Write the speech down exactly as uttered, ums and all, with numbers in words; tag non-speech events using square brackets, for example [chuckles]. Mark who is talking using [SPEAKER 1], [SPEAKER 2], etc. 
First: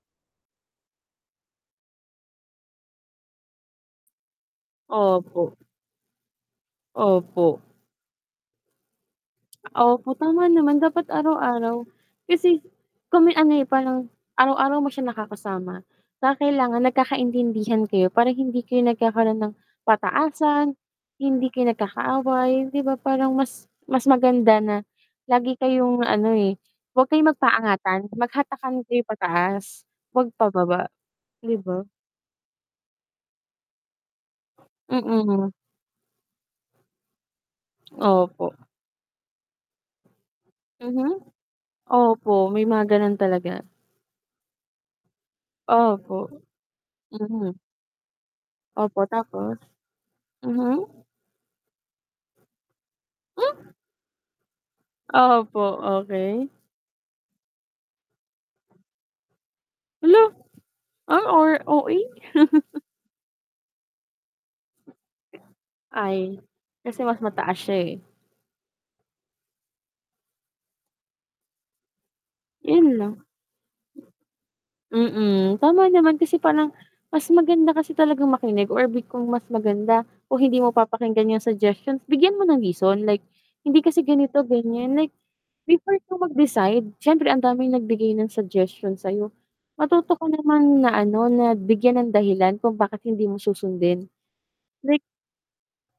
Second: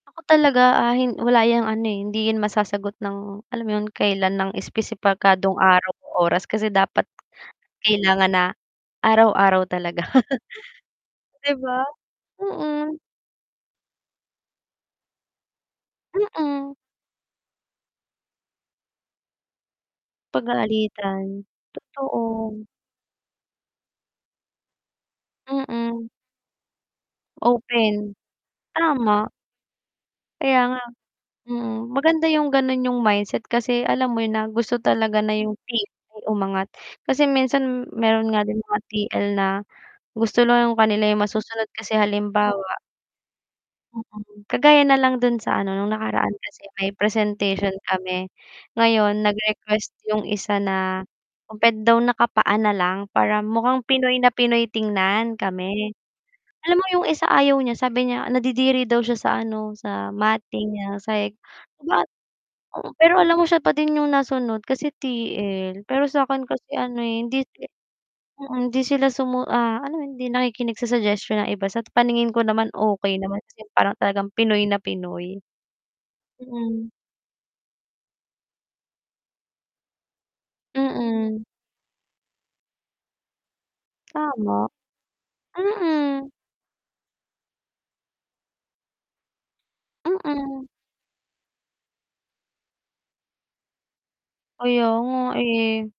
[SPEAKER 1] Ako talaga, ah, hin wala 'yung ano, eh, hindi 'yan masasagot ng alam mo 'yun, kailan ng espesipikadong
[SPEAKER 2] Opo.
[SPEAKER 1] araw o oras kasi dapat
[SPEAKER 2] Opo.
[SPEAKER 1] kailangan na, araw-araw talaga.
[SPEAKER 2] Opo, tama naman dapat
[SPEAKER 1] [chuckles] Di ba?
[SPEAKER 2] araw-araw. Kasi
[SPEAKER 1] Mm.
[SPEAKER 2] kung may ano, eh, parang araw-araw mo siya nakakasama, ka
[SPEAKER 1] Mm.
[SPEAKER 2] kailangan nagkakaintindihan kayo parang hindi kayo nagkakaroon ng pataasan,
[SPEAKER 1] Pag-aalitan,
[SPEAKER 2] hindi kayo
[SPEAKER 1] totoo.
[SPEAKER 2] nagkakaaway, di ba, parang mas mas maganda na, lagi kayong
[SPEAKER 1] Mm.
[SPEAKER 2] ano, eh, huwag kayo magpaangatan,
[SPEAKER 1] Open.
[SPEAKER 2] maghatakan kayo
[SPEAKER 1] Tama.
[SPEAKER 2] pataas, huwag
[SPEAKER 1] Kaya nga
[SPEAKER 2] pababa, di
[SPEAKER 1] mm,
[SPEAKER 2] ba?
[SPEAKER 1] maganda 'yung gano'n 'yung mindset kasi alam mo 'yon na gusto talaga na
[SPEAKER 2] Mm.
[SPEAKER 1] 'yung T-L umangat, kasi minsan meron nga
[SPEAKER 2] Opo.
[SPEAKER 1] din mga T-L na gusto lang 'yung kanila
[SPEAKER 2] Mhm.
[SPEAKER 1] 'yung masusunod kasi
[SPEAKER 2] Opo
[SPEAKER 1] halimbawa
[SPEAKER 2] may mga gano'n talaga.
[SPEAKER 1] mm, kagaya na lang do'n sa ano no'ng
[SPEAKER 2] Opo.
[SPEAKER 1] nakaraan kasi may
[SPEAKER 2] Mhm.
[SPEAKER 1] presentation kami.
[SPEAKER 2] Opo,
[SPEAKER 1] Ngayon,
[SPEAKER 2] tapos?
[SPEAKER 1] nag-request 'yung isa na,
[SPEAKER 2] Mhm.
[SPEAKER 1] kung puwede daw nakapaa na lang para
[SPEAKER 2] Hmm?
[SPEAKER 1] mukhang Pinoy na Pinoy tingnan
[SPEAKER 2] Opo,
[SPEAKER 1] kami.
[SPEAKER 2] okey.
[SPEAKER 1] Alam mo 'yung isa ayaw niya, sabi niya, nadidiri daw siya sa ano, sa
[SPEAKER 2] Hala.
[SPEAKER 1] matting niya,
[SPEAKER 2] A
[SPEAKER 1] sa ik
[SPEAKER 2] or
[SPEAKER 1] 'di
[SPEAKER 2] O-A
[SPEAKER 1] ba't
[SPEAKER 2] [chuckles]
[SPEAKER 1] oo, pero alam mo siya pa din 'yung nasunod kasi T-L, pero sa
[SPEAKER 2] Ay.
[SPEAKER 1] akin kasi ano
[SPEAKER 2] Kasi
[SPEAKER 1] eh,
[SPEAKER 2] mas
[SPEAKER 1] hindi
[SPEAKER 2] mataas
[SPEAKER 1] ke
[SPEAKER 2] siya, eh.
[SPEAKER 1] mm, hindi sila sumu ah alam mo 'yon, hindi nakikinig sa suggestion ng iba, sa paningin ko naman
[SPEAKER 2] 'Yun
[SPEAKER 1] okey
[SPEAKER 2] lang.
[SPEAKER 1] naman as in parang talagang Pinoy na Pinoy.
[SPEAKER 2] Mm, tama naman kasi parang
[SPEAKER 1] Mm.
[SPEAKER 2] mas maganda kasi talagang makinig or 'di kung mas maganda, kung hindi mo papakinggan 'yung
[SPEAKER 1] Mm.
[SPEAKER 2] suggestions bigyan mo ng reason like, hindi kasi ganito,
[SPEAKER 1] Tama.
[SPEAKER 2] ganiyan like, before ka
[SPEAKER 1] Mm.
[SPEAKER 2] mag-decide, siyempre ang daming nagbigay ng suggestion sa'yo, matuto ka
[SPEAKER 1] Mm.
[SPEAKER 2] naman na ano na bigyan ng dahilan kung bakit hindi mo susundin.
[SPEAKER 1] Kaya
[SPEAKER 2] Like
[SPEAKER 1] nga, eh.